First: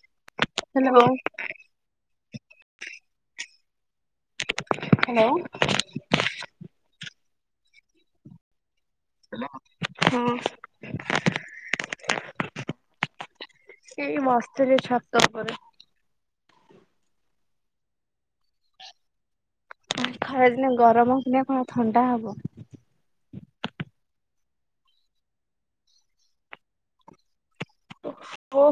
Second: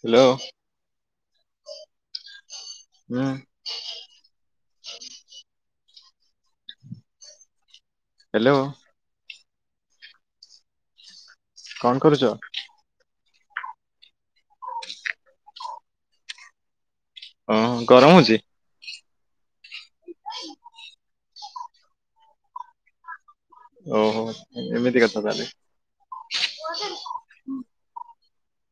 [inaudible] Hello. Hello ହୁଁ। Hello. Hello. Hello ହଁ। କଣ କରୁଚ? ଏଇ ବସିଥିଲି ଛାତ ଉପରେ। ଉଁ ଗରମ ହଉଚି। ଆଉ ଖରା ଦିନେ ଗରମ ହବନି ଆଉ କଣ ଥଣ୍ଡା ହବ। ଓହୋ ଏମିତି କଥା ତାହେଲେ ଓ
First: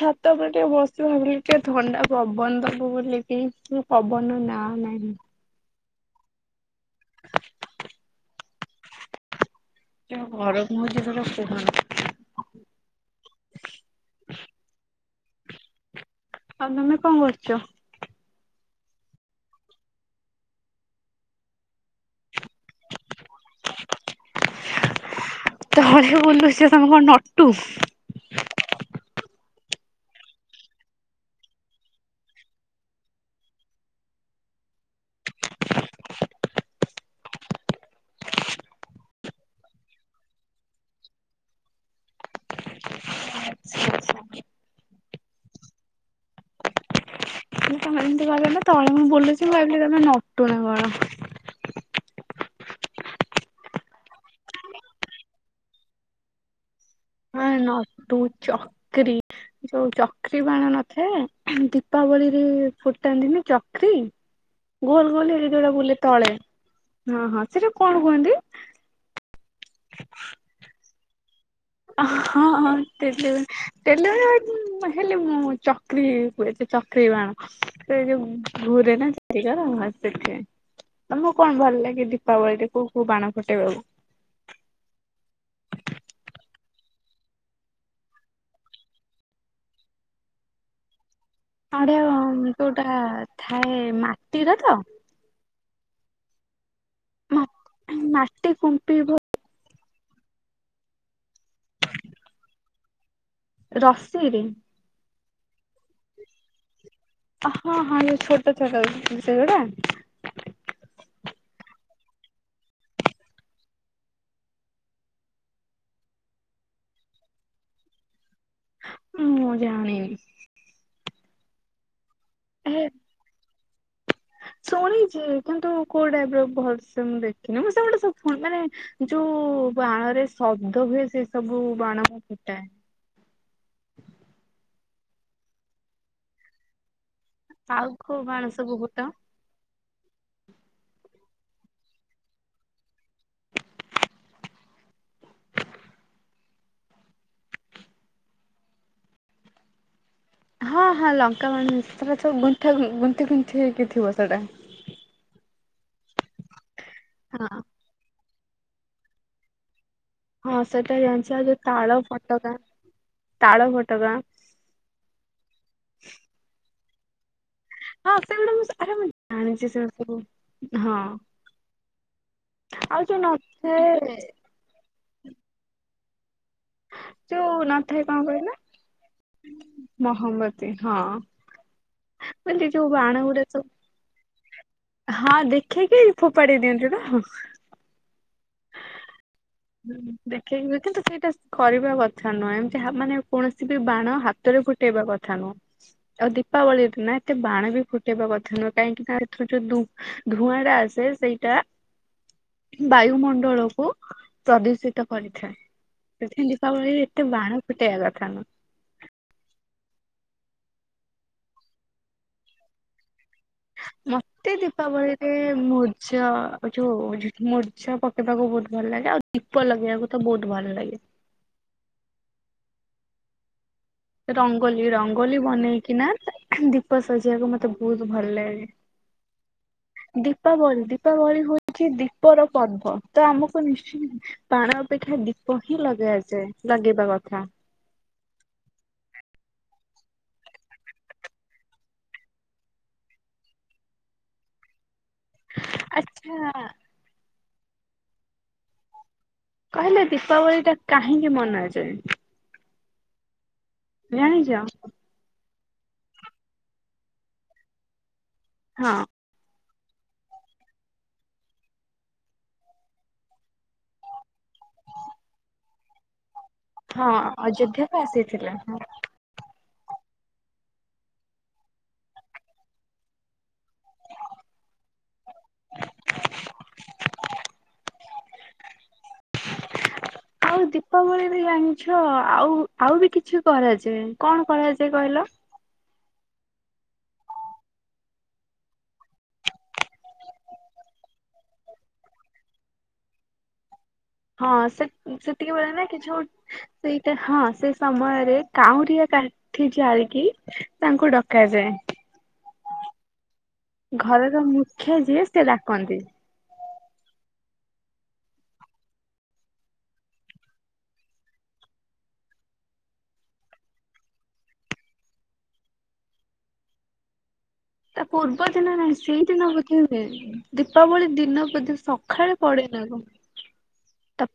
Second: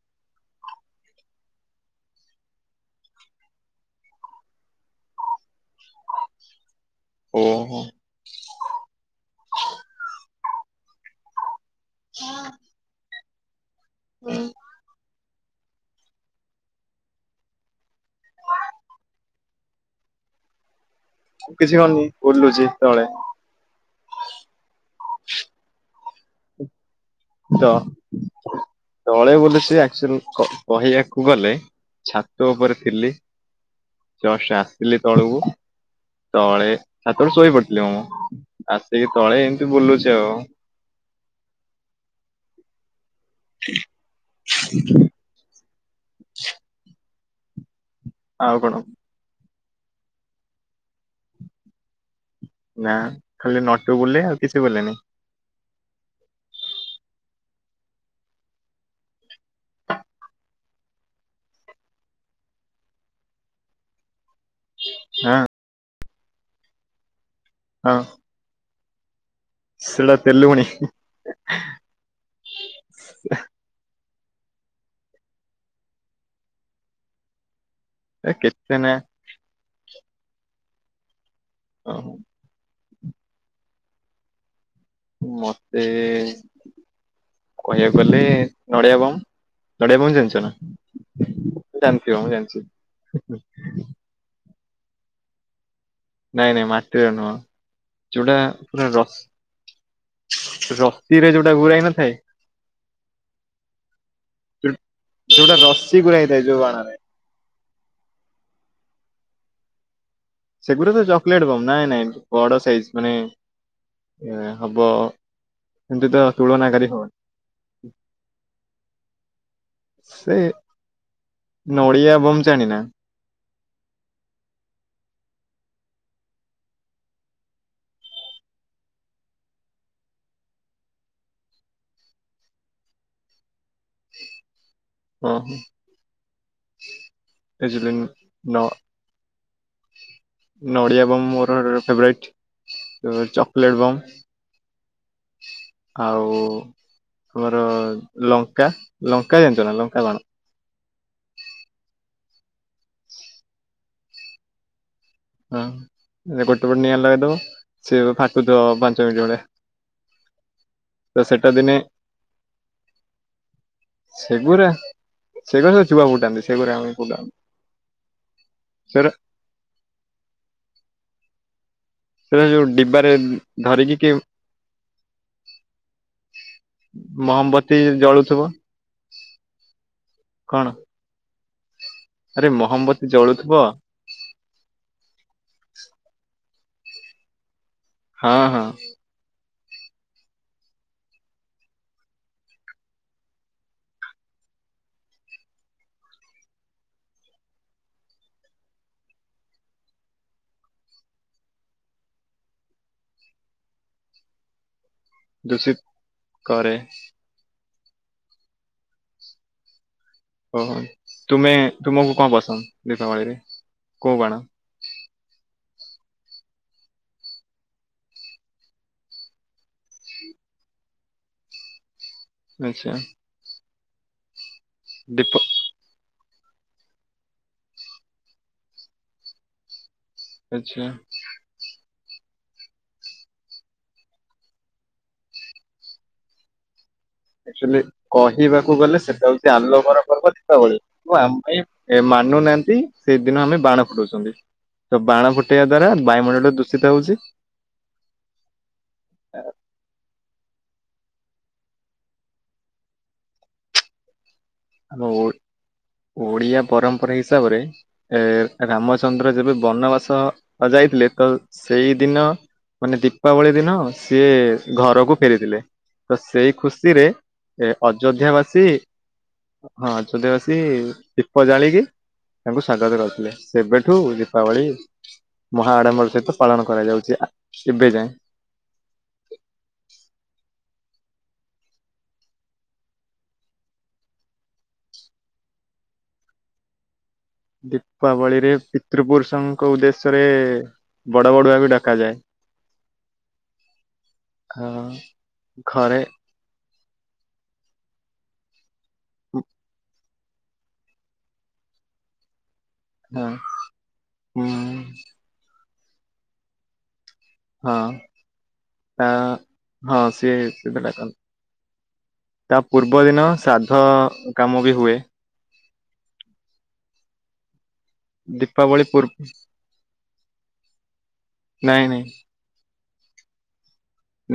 ଛାତ ଉପରେ ଟିକେ ବସିବି ଭାବିଲି ଟିକେ ଥଣ୍ଡା ପବନ ଦବ ବୋଲିକି ପବନ ନାଁ ନାହିଁ। ଓହୋ। ଘର [unintelligible] ସେଟା କୁହନି। ହଁ। [inaudible] ହୁଁ। ଆଉ ତମେ କଣ କରୁଚ? କିଛି କରୁନି ବୁଲୁଚି ତଳେ। ତଳେ ବୁଲୁଚ ତମେ କଣ ନ ତ ତଳେ ବୁଳୁଚି [unintelligible] କହିବାକୁ ଗଲେ ଛାତ ଉପରେ ଥିଲି ଜଷ୍ଟ୍ ଆସିଲି ତଳକୁ ତଳେ ଛାତରୁୁ ଶୋଇ ପଡିଥିଲି ମୁଁ ଆସିକି ତଳେ ଏମିତି ବୁଲୁଚି ଆଉ [inaudible] ତମେ ଆଉ କଣ ତଳେ ମୁଁ ବୁଲୁଛି। ମୁଁ ଭାବିଲି ତମେ ନଟୁ ନା କଣ? ନା ଖାଲି ନଟୁ ବୁଲେ ଆଉ କିଛି ବୁଲେନି। ହଁ ନଟୁ ଚକ୍ରି ଯୋଉ ଚକ୍ରି ବାଣ ନଥାଏ ଦୀପାବଳିରେ ଫୁଟାନ୍ତିନି ଚକ୍ରି ଗୋଲ ହଁ ଗୋଲ ଏରା‌ ଯୋଉରା ବୁଲେ ଚଳେ ହଁ ହଁ। ସେଟା କଣ କୁହନ୍ତି? ସେଟା ତେଲୁଗୁଣି। ହଁ ହଁ ତେଲୁଗୁଣି ତେ [unintelligible] ହେଲେ ମୁଁ ଚକ୍ରି କୁହେ ସେ ଚକ୍ରି ବାଣ। ସେ ଯୋଉ ଏ କେତେ ଘୁରେ ନା। [unintelligible] [unintelligible] କଣ ଭଲ ଲାଗେ ଓହୋ, ଦୀପାବଳିରେ? କଉ କଉ ବାଣ ଫୁଟେଇବାକୁ ମତେ କହିବାକୁ ଗଲେ ନଡ଼ିଆ ବମ୍ ନଡ଼ିଆ ବମ୍ ଜାଣିଛ ନା। ଆଡେ ଜାଣିଥିବ ମୁଁ ଜାଣିଛି କୋଉଟା ଥାଏ ମାଟିର ତ। ନାଇଁ ନାଇଁ ମା ସେରା ନୁହଁ ମା ଯୋଉଟା ମାଟି ପୁରା କୁମ୍ପି ଭ ରସ ରସିରେ ଯୋଉଟା ଘୁରାହେଇ ନଥାଏ। ରସିରେ ଯୋଉଟା ରସିି ଗୁରା ହେଇଥାଏ ଯୋଉ ବାଣ ରେ। ହଁ ହଁ ଛୋଟ ଛୋଟ ସେଗୁଡା ସେଗୁଡ଼ା ତ ଚକୋଲେଟ ବମ୍ ନାଇଁ ନାଇଁ ବଡ ସାଇଜ ମାନେ ହବ ଏମତି ତ ତୁଳନାକରୀ ହବନି। ମୁଁ ଜାଣିନି। ସେ ନଡିଆ ବମ୍ ଜାଣିନା। ଏ ଶୁଣିଛି କିନ୍ତୁ କୋଉ ଟାଇପ ର ଭଲସେ ମୁଁ ଦେଖିନି। ମୁଁ ସେ ଗୋଟେ ସବୁୁ ମାନେ ଯୋଉ ବାଣରେ ଶବ୍ଦ ହୁଏ ସେ ସବୁ ବାଣ ମୁଁ ଫୁଟାଏନି। ଓ। ଆଉ କୋଉ ବାଣ ସବୁ ଫୁଟାଅ। ନଡିଆ ବମ୍ ମୋର ଫେବରାଇଟ୍ ଚକୋଲେଟ୍ ବମ୍, ଆଉ ତମର ଲଙ୍କା ଲଙ୍କା ଜାଣିଛନା ଲଙ୍କା ବାଣ। ହଁ ହଁ ଲଙ୍କା ବାଣ ଜାଣିଚି ସେସବୁ ଗୁନ୍ଥା ଗୁନ୍ଥି ଗୁନ୍ଥି ହେଇକି ଥିବ ସେଇଟା। [unintelligible] ଗୋଟେ ପଟ ନିଆଁ ଲଗେଇଦବ ହଁ ସେଏ ଫା ଫୁଟୁଥିବ ପାଞ୍ଚ ମିିନଟ୍ ଭଳିଆ। ହଁ ସେଟା ତ ଜାଣିଛି ଆଉ ସେଟା ଯଉ ଦିନେ ତାଳଫଟୋକା ତାଳଫଟୋକା। ସେଗୁରା ସେଗୁରା ସବୁ ଚୁଆ ଫୁଟାନ୍ତି [unintelligible] ହଁ ସେଗୁଡା ମୁଁ ଆରେ ମୁଁ ସେଗୁରା ଜାଣିଛି ସେ ସବୁ ହଁ। ସେଟା ଯୋଉ ଆଉ ଡିବାରେ ଯୋଉ ଧରିକି କି ନଥାଏ ମହମବତୀ ଜଳୁଥିବ। [unintelligible] କଣ ମହମବତି ହଁ। ଆରେ ମୁଁ ଯୋଉ କହିଲି ମହମବତୀ ବାଣଉଡ଼ା ଜଳୁଥିବ ସବୁ ହଁ ଦେ ଖେଇକି ଫୋପାଡ଼େଇ ଦିଅନ୍ତି ତ ହଁ ହଁ ଦେଖେଇ ହୁଏ କିନ୍ତୁ ସେଇଟା କରିବା କଥା ନୁହେଁ ଏମିତି ହା ମାନେ କୌଣସି ବି ବାଣ ହାତରେ ଫୁଟେଇବା କଥା ନୁହଁ ଆଉ ଦୀପାବଳି ଦିନ ଏତେ ବାଣ ବି ଫୁଟେଇବା କଥା ନୁହେଁ କାହିଁକି ନା ଏଥିର ଯୋଉ ଧୂ ଧୂଆଁ ରା ଆସେ ସେଇଟା ବାୟୁମଣ୍ଡଳକୁ ପ୍ରଦୁସିତ ତ କରିଥାଏ ଦୂଷିତ ସେଥି କରେ ଦୀପାବଳିରେ ଏତେ ବାଣ ଫୁଟେଇବା କଥାନୁ ଓ ହୋ ତୁମେ ତୁମକୁ କ ପସନ୍ଦ ଦୀପାବଳିରେ? କୋଉ ବାଣ ମତେ ଦୀପାବଳିରେ ମୂଜ ଯୋଉ ମୁରୁଜ ପକେଇବାକୁ ବହୁତ ଭଲ ଲାଗେ ଆଉ ଦୀପ ଲଗେଇବାକୁ ତ ବହୁତ ଭଲ ଲାଗେ। ଆଛା। ରଙ୍ଗୋଲି ରଙ୍ଗୋଲି ବନେଇକି ନା ତା ଦୀପ ସଜେଇବାକୁ ମତେ ବହୁତ ଭଲ ଲାଗେ। ଦୀପାବଳି ଆଚ୍ଛା ଦୀପାବଳି ହଉଛି ଦୀ ଦୀପର ପର୍ବ ତ ଆମକୁ ନିଶ୍ଚେ ବାଣ ଅପେକ୍ଷା ଦୀପ ହିଁ ଲଗାଏ ଜାଏ ଲଗେଇ। ଆଚୁଆଲି କହିବାକୁ ଗଲେ ସେ? ଏତ ଆଲୋକର ପର୍ବ ଦୀପାବଳି କିନ୍ତୁ ଆମେ ମାନୁନାହାନ୍ତି ସେଇଦିନ ଆମେ ବାଣ ଫୁଟଉଛନ୍ତି। ତ ବାଣ ଫୁଟେଇବା ଦ୍ଵାରା ଆଚ୍ଛା ବାୟୁମଣ୍ଡଳ ଦୂଷିତ ହଉଛି। କହିଲେ ଦୀପାବଳି ଟା କାହିଁକି ମନାଯାଏ? ଜାଣି ଆମ ଓ ଓଡ଼ିଆ ପରମ୍ପରା ହିସାବରେ ଏ ହଁ ରାମଚନ୍ଦ୍ର ଯେବେ ବନବାସ ଯାଇଥିଲେ ତ ସେଇ ଦିନ ମାନେ ଦୀପାବଳି ଦିନ ସିଏ ଘରକୁ ଫେରିଥିଲେ ତ ସେଇ ଖୁସିରେ ହଁ ଏ ଅଯୋଧ୍ୟାକୁ ଅଯୋଧ୍ୟା ଆସିଥିଲା ବାସୀ ହଁ। ହଁ ଛଦଶ ଦୀପ ଜାଳିକି ତାଙ୍କୁ ସ୍ଵାଗତ କରିଥିଲେ ସେବେଠୁ ଦୀପାବଳି ମହା ଆଡମ୍ବର ସହିତ ପାଳନ କରାଯାଉଛି ଏବେ ଯାଏଁ। ଆଉ ଦୀପାବଳିବି ଜାଣିଛ ଆଉ ଆଉ ବି କିଛି କରାଯାଏ କଣ କରାଯାଏ କହିଲ? ଦୀପାବଳିରେ ପିତୃପୁରୁଷଙ୍କ ଉଦ୍ଦେଶ୍ୟ ରେ ବଡ ବଡୁଆ ବି ଡାକା ଯାଏ। ହଁ ସେ ସେତିକି ବଳେନା କିଛି ଗୋ ସେଇଟା ହଁ ସେ ସମୟରେ କାଉଁ ୟା କାଠି ଯାଳିକିି ତାଙ୍କୁ ଡକାଯାଏ। ହଁ ଘରର ହୁଁ ମୁଖ୍ୟ ଯିଏ ସେରା କଣ ତି ହଁ ଆଁ ହଁ ସିଏ ସେଟା ଡାକନ୍ତି ତା ପୂର୍ବ ଦିନ ଶ୍ରାଦ୍ଧ କାମ ବି ହୁଏ। ତା ପୂର୍ବ ଦିନ ଦୀପାବଳି ନାହିଁ ପୂର୍ବ ସେଇଦିନ ବୋଧେ ହୁଏ ଦୀପାବଳି ଦିନ ବୋଧେ ନାଇଁ ନାଇଁ ସଖାଳେ ପଡେନା କ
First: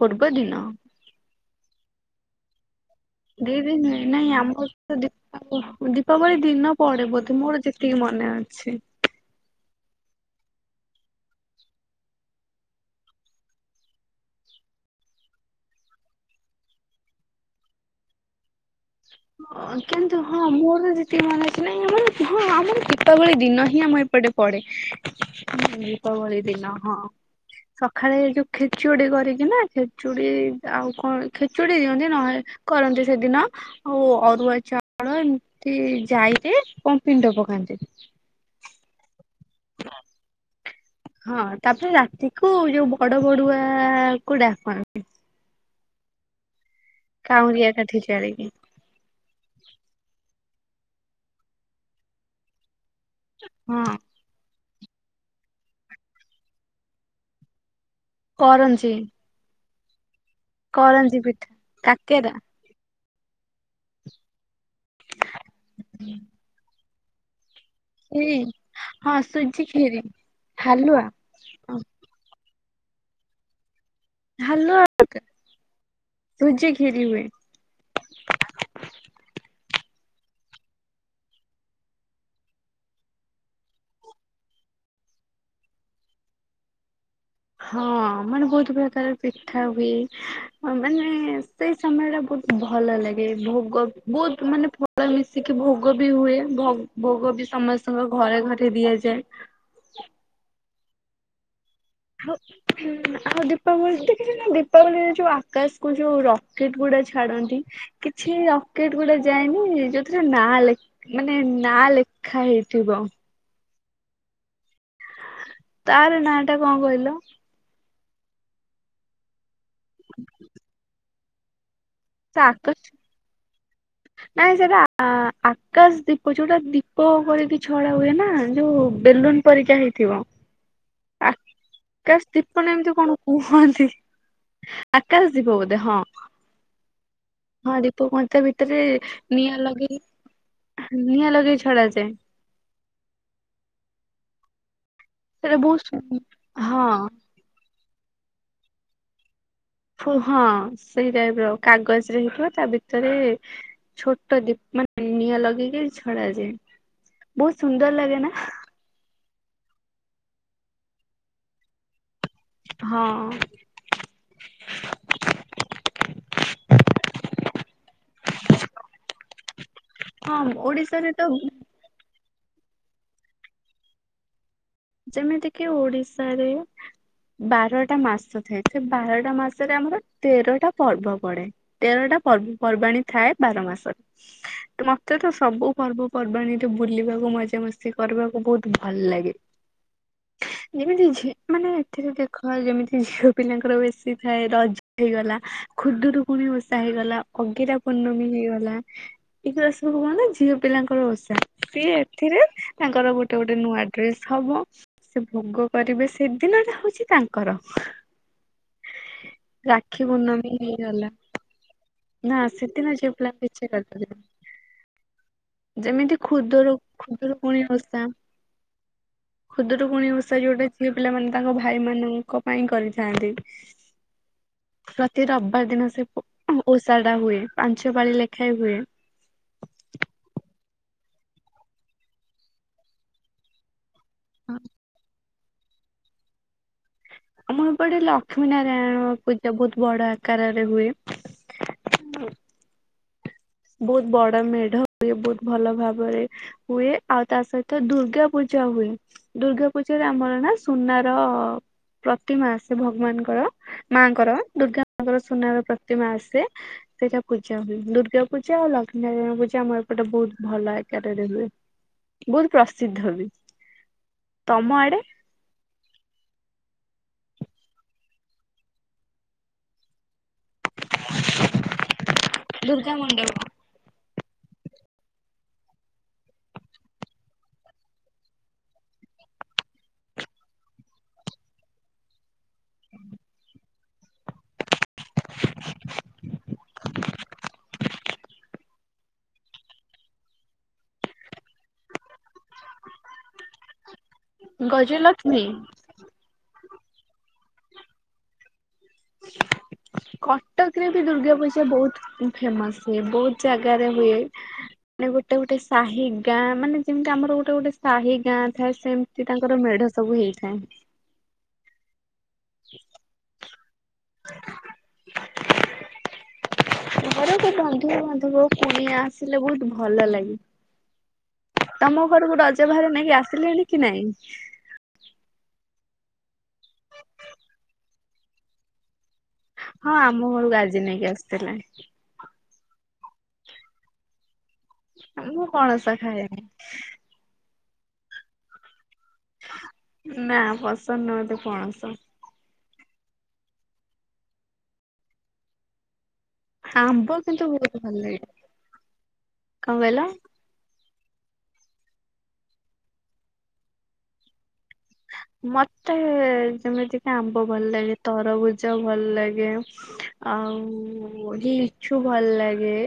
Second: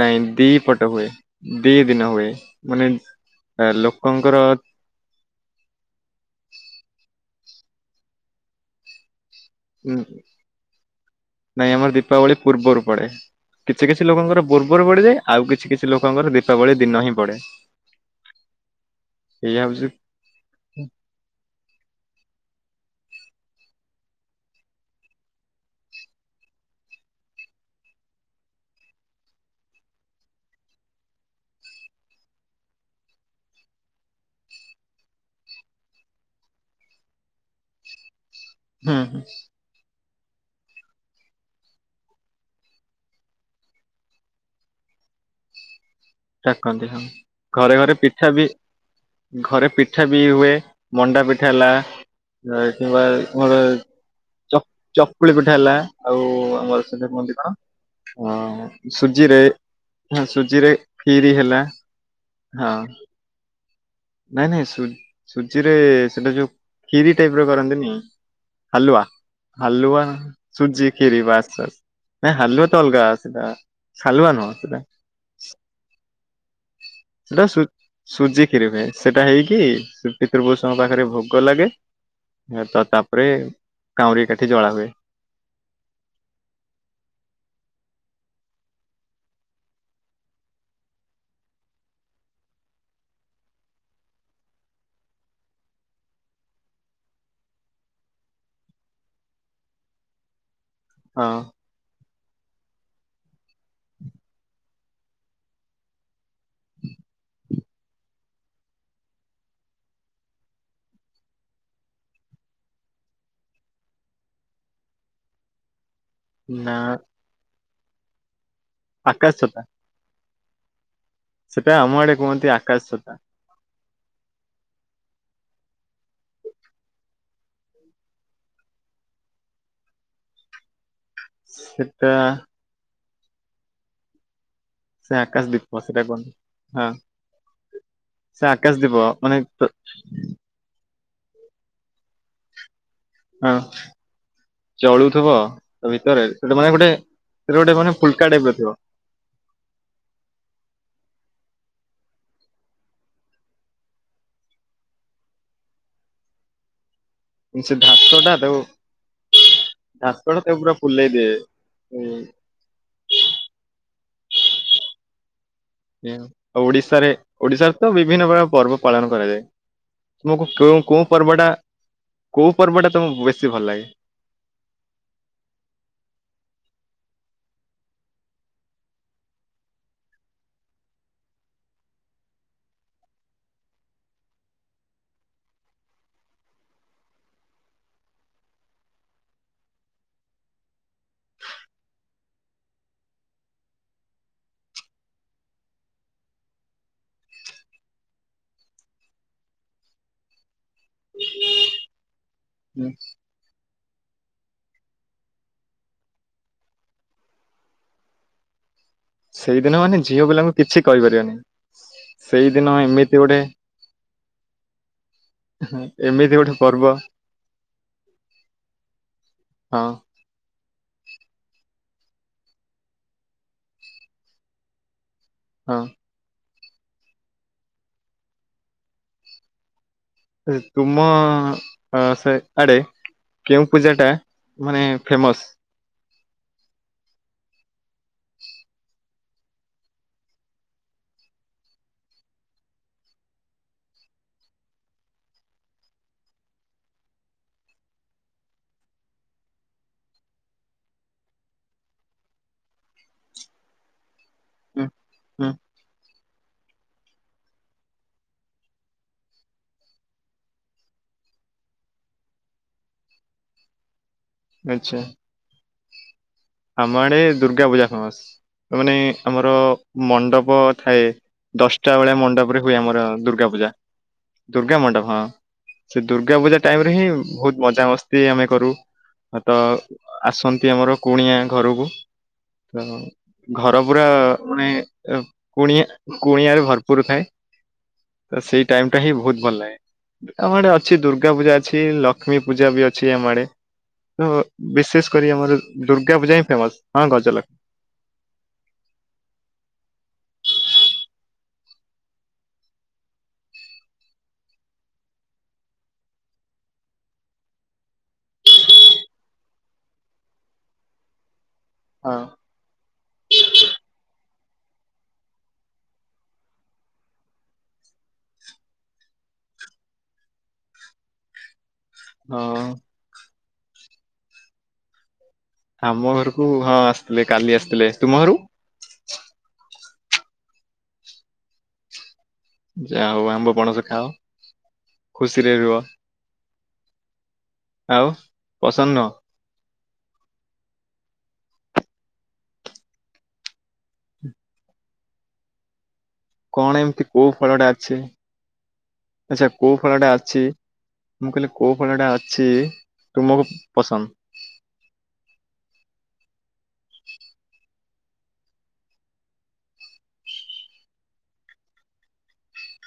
ନାଇଁ ଦି ପଟ ହୁଏ ଦିଇ ଦିନ ହୁଏ। ମାନେ ଦେଇ ଦେଇ ନୁହେଁ ନାଇଁ ଲୋକଙ୍କର ଆମର ତ ଦୀପାବଳୀ ଦୀପାବଳି ଦିନ ପଡେ ବୋ ତ ମୋର ଯେତିକି ମନେ ଅଛି । ଉ ନାଇଁ ଆମର ଦୀପାବଳି ପୂର୍ବରୁ ପଡେ କିଛି କିଛି ଲୋକଙ୍କର ପୂର୍ବରୁ ପଡିଯାଏ ଆଉ କିଛି କିଛି ଲୋକଙ୍କର ଦୀପାବଳି ଦିନ ହିଁ ପଡେ। ଏଇଆ ଅ ହଉଛି କିନ୍ତୁ ହଁ ମୋର ଯେତିିକି ମାନେ ଅଛି ନାଇଁ ମାନେ ହଁ ଆମର ହଁ ଆମର ଦୀପାବଳି ଦିନ ହିଁ ଆମ ଏପଟେ ପଡେ ଦୀପାବଳି ଦିନ ହଁ ସକାଳେ ଯୋଉ ଖେଚୁଡି କରିକି ନା ଖେଚୁଡି ଆଉ କଣ ଖେଚୁଡି ଦିଅନ୍ତି ନହେଲେ କରନ୍ତି ସେଦିନ ଆଉ ଅରୁଆ ଚାଉଳ ଏମିତି ଜାଇ ରେ କଣ ପିଣ୍ଡ ପକାନ୍ତି । ହୁଁ ହୁଁ। ହଁ ତାପରେ ରାତିକୁ ଯୋଉ ବଡ ବଡୁଆ କୁ ଡାକନ୍ତି । ସା ଡ଼ାକନ୍ତି ହଁ ଘରେ ଘରେ କାଠି ପିଠା ବି ଜାଳିକି। ଘରେ ପିଠା ବି ହୁଏ। ମଣ୍ଡା ପିଠା ହେଲା। [unintelligible] ହଁ ଚକୁଳି ପିଠା ହେଲା ଆଉ ଆମର ସେଇଟା କୁହନ୍ତି କଣ ହଁ କରଞ୍ଜି ହଁ ସୁଜିରେ ହଁ ସୁଜିରେ କରଞ୍ଜି ଖିରି ପିଠା ହେଲା କାକେରା ହଁ । ନାଇଁ ନାଇଁ ସେ ସୁଜି ରେ ସେଟା ଯୋଉ ଖିରି ଟାଇପର କରନ୍ତି ନି ଖିରି ହାଲୁଆ ହଁ ସୁଜି ଖିରି ହାଲୁଆ ସୁଜି ହାଲୁଆ ଖିରି ବାସ୍ ବାସ୍ ନାଇଁ ହାଲୁଆ ସିଏ ଅଲଗା ସେଟା ସାଲୁଆ ନୁହଁ ସେଟା ହାଲୁଆ [inaudible] ସୁଜି କି ସେଟା ସୁଜି ସୁଜି ଖିରି ହୁଏ ସେଟା ହେଇକି ପିତୃପୁରୁଷଙ୍କ ପାଖରେ ଭୋଗ ଲାଗେ ତ ତାପରେ କାଉଁରୀଆ କାଠି ଜଳା ହୁଏ । ହଁ ମାନେ ବହୁତ ପ୍ରକାର ପିଠା ହୁଏ ମାନେ ସେଇ ସମୟ ଟା ବହୁତ ଭଲ ଲାଗେ ଭୋଗ ବହୁତ ମାନେ ଫଳ ମିଶିକି ଭୋଗ ବି ହୁଏ ଭୋଗ ବି ସମସ୍ତଙ୍କ ଘରେ ଘରେ ଦିଆଯାଏ ହଁ। ଆଉ ଦୀପାବଳି ଦେଖିଛି ମୁଁ ଦୀପାବଳିରେ ଯୋଉ ଆକାଶକୁ ଯୋଉ ରକେଟ ଗୁଡା ଛାଡନ୍ତି କିଛି ରକେଟ ଗୁଡା ଯାଏନି ଯୋଉଥିରେ ନାଁ ମାନେ ନାଁ ଲେଖା ହେଇଥିବ? ହ ତାର ନାଁ ଟା ନା କଣ କହିଲ? ଆକାଶଛତା। [inaudible] ସେଇଟା ଆମ ଆଡେ ସେ କୁହନ୍ତି ଆକାଶ ଆକାଶଛତା। ନାଇଁ ସେଇଟା ଆକାଶ ଦୀପ ଯୋଉଟା ଦୀପ କରିକି ଛଡା ହୁଏ ନା ଯୋଉ ବେଲୁନ ପରିକା ହେଇଥିବ ସେଟା ଆକାଶ ଦୀପ ନା ଏମିତି କଣ? କୁହନ୍ତି ସେ ଆକାଶ ଦୀପ ବୋଧେ ହଁ ସେଟା କୁହନ୍ତି ହଁ ହଁ ଦୀପ କହନ୍ତି ସେ ଆକାଶ ଦୀପ ମାନେ ତ ନିଆଁ ଲଗେଇ ଛଡାଯାଏ ହଁ। ଜଳୁଥିବ ସେଇଟା ବହୁତ ତା ସୁ- ଭିତରେ ସେଟା ମାନେ ଗୋଟେ ହଁ ସେଟା ଗୋଟେ ମାନେ ଫୁଲକା ଟାଇପ୍ ର ଥିବ ହଁ ସେଇ ଟାଇପ୍ ର କାଗଜରେ ହେଇଥିବ ତା ଭିତରେ ଛୋଟ ଦୀପ ମାନେ ନିଆଁ ଲଗେଇକି ଛଡାଯାଏ। ବହୁତ ସେ ସୁନ୍ଦର ଲାଗେ ବାଷ୍ପ ନା ଟା ଯୋଉ ବାଷ୍ପ ଟା ତାକୁ ପୁରା ଫୁଲେଇଦିଏ ହଁ। ଓଡିଶାରେ ଓଡିଶାରେ ତ ବିଭିନ୍ନ ପ୍ରକାର ପର୍ବ ପାଳନ କରାଯାଏ ତମକୁ ହଁ କେଉଁ କୋଉ ଓଡିଶାରେ ତ ପର୍ବଟା କୋଉ ପର୍ବଟା ତମକୁ ବେଶୀ ଭଲ ଲାଗେ? ଯେମିତିକି ଓଡିଶାରେ ବାରଟା ମାସ ଥାଏ ସେ ବାରଟା ମାସରେ ଆମର ତେରଟା ପର୍ବ ପଡେ ତେରଟା ପର୍ବପର୍ବାଣୀ ଥାଏ। ବାର ମାସରେ ତ ମତେ ତ ସବୁ ପର୍ବପର୍ବାଣୀରେ ବୁଲିବାକୁ ମଜା ମସ୍ତି କରିବାକୁ ବହୁତ ଭଲ ଲାଗେ ଯେମିତିକି ମାନେ ଏଥିରେ ଦେଖ ଯେମିତି ଝିଅ ପିଲାଙ୍କର ବେଶୀ ଥାଏ ରଜ ହେଇଗଲା ଖୁଦୁରୁକୁଣୀ ଓଷା ହେଇଗଲା ଅଗିରା ପୂର୍ଣ୍ଣମୀ ହେଇଗଲା ଏଗୁଡ଼ା ସବୁ କଣ ନା ଝିଅ ପିଲାଙ୍କର ଓଷା ସିଏ ଏଥିରେ ତାଙ୍କର ଗୋଟେ ଗୋଟେ ନୂଆ ଡ୍ରେସ୍ ହବ ସେ ଭୋଗ କରିବେ ସେଦିନଟା ହଉଛି ତାଙ୍କର ସେଇଦିନ ମାନେ ରାକ୍ଷୀ ଝିଅ ପୂର୍ଣ୍ଣମୀ ପିଲାଙ୍କୁ କିଛି ହେଇଗଲା କହିପାରିବନି। ନା ସେଇଦିନ ସେଦିନ ଝିଅ ଏମିତି ପିଲା ଗୋଟେ କିଛି କହିପାରିବେନି ଯେମିତି ଏମିତି ଗୋଟେ ପର୍ବ ଖୁଦୁରୁକୁଣୀ ଓଷା ହଁ ଖୁଦୁରୁକୁଣୀ ଓଷା ଯୋଉଟା ଝିଅ ପିଲାମାନେ ତାଙ୍କ ଭାଇ ମାନଙ୍କ ପାଇଁ କରିଥାନ୍ତି। ସେ ରବିବାର ହଁ। ଦିନ ସେ ଓଷା ଟା ହୁଏ ପାଞ୍ଚ ପାଳି ଲେଖାଏ ହୁଏ। ତୁମ ସେ ଆଡେ କେଉଁ ପୂଜା ଟା ମାନେ ଫେମସ ଆମ ଏପଟେ ଲକ୍ଷ୍ମୀ ନାରାୟଣ ପୂ ଏଟା ବହୁତ ବଡ ଆକାରରେ ହୁଏ ବହୁତ ବଡ ମେଢ ହୁଏ ବହୁତ ଭଲ ଭାବରେ ହୁଏ ଆଉ ତା ସହିତ ଦୁର୍ଗା ପୂଜା ହୁଏ ଦୁର୍ଗା ପୂଜାରେ ଆମର ନା ସୁନାର ପ୍ରତିମା ଆସେ ଭଗବାନଙ୍କର ମାଙ୍କର ଦୁର୍ଗା ହୁଁ ମାଙ୍କର ହୁଁ ସୁନାର ପ୍ରତିମା ଆସେ ସେଇଟା ପୂଜା ହୁଏ ଦୁର୍ଗା ପୂଜା ଆଉ ଲକ୍ଷ୍ମୀ ନାରାୟଣ ପୂଜା ଆମ ଏପଟେ ବହୁତ ଭଲ ଆକାରରେ ହୁଏ ବହୁତ ପ୍ରସିଦ୍ଧ ବି ତମ ଆଚ୍ଛା ଆଡେ? ଆମ ଆଡେ ଦୁର୍ଗା ପୂଜା ଫେମସ ମାନେ ଆମର ମଣ୍ଡପ ପ ଥାଏ ଦଶଟା ବେଳେ ମଣ୍ଡପରେ ହୁଏ ଦୁର୍ଗା ଆମର ଦୁର୍ଗା ମଣ୍ଡପ ପୂଜା। ଦୁର୍ଗା ମଣ୍ଡପ ହଁ ସେ ଦୁର୍ଗା ପୂଜା ଟାଇମ ରେ ହିଁ ବହୁତ ମଜାମସ୍ତି ଆମେ କରୁ ତ ଆସନ୍ତି ଆମର କୁଣିଆ ଘରକୁ ଘର ପୁରା ମାନେ କୁଣିଆ କୁଣିଆରେ ଭରପୁର ଥାଏ। ତ ସେଇ ଟାଇମ୍ ଟା ହିଁ ବହୁତ ଭଲ ଲାଗେ ଆମ ଆଡେ ଅଛି ଦୁର୍ଗା ପୂଜା ଅଛି ଲ ଲକ୍ଷ୍ମୀ ପୂଜା ବି ଅଛି ଆମ ଆଡେ ତୋ ବିସେସ କରି ଗଜଲକ୍ଷ୍ମୀ ଆମର ଦୁର୍ଗା ପୂଜା ହିଁ ଫେମସ୍ ହଁ ଗଜଲକ୍ଷ୍ମୀ କଟକରେ ବି ଦୁର୍ଗା ପୂଜା ବୋହୁତ ଫେମସ୍ ହୁଏ ବୋହୂତ୍ ଜାଗାରେ ହୁଏ ମାନେ ଗୋଟେ ଗୋଟେ ସାହି ଗାଁ ମାନେ ଯେମିତି ଆମର ଗୋଟେ ଗୋଟେ ସାହି ଗାଁ ଥାଏ ସେମିତି ତାଙ୍କର ମେଢ ସବୁ ହେଇଥାଏ। ହଁ। [unintelligible] [unintelligible] ଘରକୁ ବନ୍ଧୁ ବାନ୍ଧବ କୁଣିଆ ଆସିଲେ ବହୁତ ଭଲ ଲାଗେ। ତମ ଘରକୁ ହଁ ରଜ ଭାର ନେଇକି ଆସିଲେଣି। କି ନାଇଁ। ଆମ ଘରକୁ କୁ ହଁ ଆସିଥିଲେ କାଲି ଆସିଥିଲେ। ତୁମ ଘରକୁ ହଁ ଆମ ଘରକୁ ଆଜି ନେଇକି ଆସିଥିଲେ। ଯାହା ହୋଉ ଆମ୍ବ ପଣସ ଖାଅ। ମୁଁ ଖୁସିରେ ରୁହ ପଣସ ଖାଏନି। ଆଉ ପସନ୍ଦ ନୁହଁ। ନା ପସନ୍ଦ ନୁହନ୍ତି ପଣସ କଣ ଏମିତି ଆମ୍ବ କୋଉ କିନ୍ତୁ ଫଳଟା ବହୁତ ଭଲ ଅଛି ଲାଗେ। ଆଛା କଣ କୋଉ କହିଲ? ଫଳଟା ଅଛି। ମୁଁ କହିଲି କୋଉ ଫଳ ଟା ଅଛି ତୁମକୁ ପସନ୍ଦ। ମତେ ଯେମିତି କି ଆମ୍ବ ଭଲ ଲାଗେ ତରଭୁଜ ଭଲ ଲାଗେ ଆଉ ଲିଚୁ ଭଲ ଲାଗେ।